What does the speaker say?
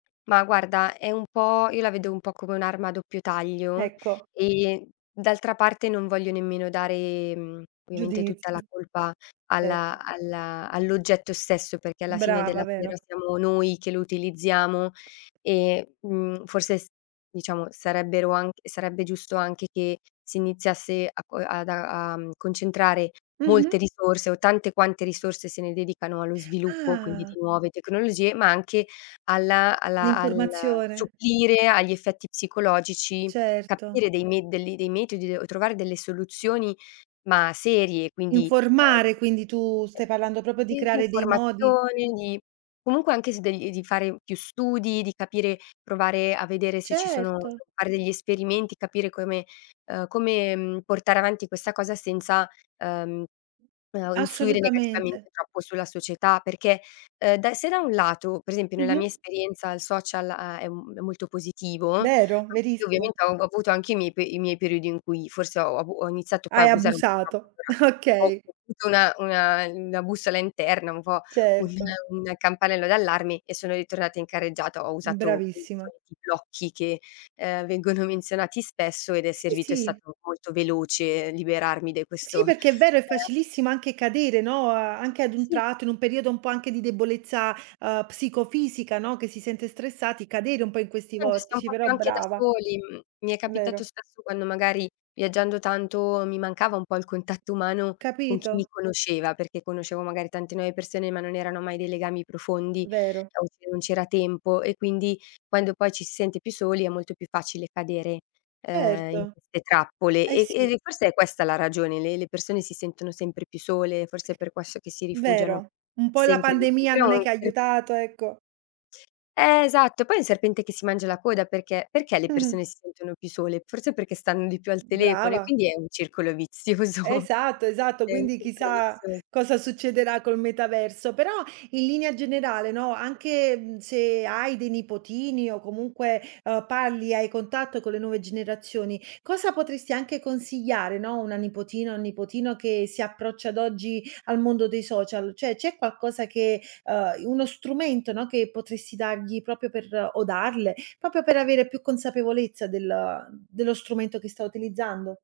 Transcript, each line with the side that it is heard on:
left: Ma guarda è un po' io la vedo un po' come un'arma a doppio taglio,
right: Ecco.
left: e d'altra parte non voglio nemmeno dare, mhmm, ovviamente tutta la
right: Giudizi.
left: colpa
right: Certo.
left: alla alla all'oggetto stesso, perché alla fine della
right: Brava,
left: fiera
right: vero?
left: siamo noi che lo utilizziamo e, mhmm, forse s diciamo sarebbero anch sarebbe giusto anche che si iniziasse a co ad a a, mhmm, concentrare
right: Mh-mh.
left: molte risorse o tante quante risorse se ne dedicano allo sviluppo, quindi
right: Ah.
left: di nuove tecnologie, ma anche alla alla al
right: L'informazione.
left: supplire agli effetti psicologici,
right: Certo.
left: capire dei med de li dei metodi, o trovare delle soluzioni, ma serie; quindi,
right: Informare,
left: uhm
right: quindi tu stai parlando proprio di
left: uhm, sì, di
right: creare dei modi
left: informazioni, di comunque anche s degl di fare più studi, di capire, provare a vedere se ci sono
right: Certo.
left: fare degli esperimenti, capire come uhm, come, mhmm, portare avanti questa cosa senza, uhm uhm, influire
right: Assolutamente.
left: negativamente troppo sulla società perché, uhm, da se da un lato, per esempio nella mia
right: Mh-mh.
left: esperienza il social ha è un è molto positivo,
right: Vero,
left: sì
right: verissimo.
left: ovviamente ho av avuto anche i miei pe i miei periodi in cui forse ho abu ho iniziato poi a
right: Hai
left: abusare un
right: abusato.
left: [unintelligible] ho
right: Okay.
left: avuto una una uhm, una bussola interna, un po' un
right: Certo.
left: un campanello d'allarme e sono ritornata in carreggiata. Ho usato i
right: Bravissima.
left: soliti blocchi che, uhm, vengono menzionati spesso ed è
right: Sì,
left: servito, è
right: sì.
left: stato molto veloce liberarmi dai questo,
right: Sì perché è vero, è
left: ehm
right: facilissimo anche cadere, no, uhm, anche ad un
left: Sì.
right: tratto, in un periodo un po' anche di debolezza, uhm, psicofisica, no, che si sente stressati, cadere un po' in questi
left: [unintelligible] sta un
right: vortici;
left: po'
right: però
left: più anche da
right: brava.
left: soli. Mhmm, mi è capitato
right: Vero.
left: spesso quando magari viaggiando tanto mi mancava un po' il contatto umano con chi mi
right: Capito.
left: conosceva, perché conoscevo magari tante nuove persone ma non erano mai dei legami profondi,
right: Vero.
left: o se non c'era tempo, e quindi quando poi ci si sente più soli, è molto più facile cadere, uhm, in
right: Certo.
left: queste trappole.
right: Eh
left: E e
right: sì.
left: e forse è questa la ragione: le le persone si sentono sempre più sole, forse è per questo che si rifugiano
right: Vero. Un po' la
left: sempre di più.
right: pandemia
left: Però
right: non è che
left: se
right: aiutato, ecco.
left: Eh esatto, poi è il serpente che si mangia la coda perché perché le
right: Mh-mh.
left: persone si sentono più sole? Forse perché stanno di più al telefono e
right: Brava.
left: quindi è un circolo vizioso.
right: Esatto, esatto,
left: È un
right: quindi
left: circolo
right: chissà
left: vizios
right: cosa succederà col metaverso. Però in linea generale, no, anche, mhmm, se hai dei nipotini o comunque, ehm, parli, hai contatto con le nuove generazioni, cosa potresti anche consigliare, no, a una nipotina, un nipotino che si approccia ad oggi al mondo dei social? Cioè, c'è qualcosa che, uhm, i uno strumento, no, che potresti dargli proprio per o darle, proprio per avere più consapevolezza del ehm, dello strumento che sta utilizzando?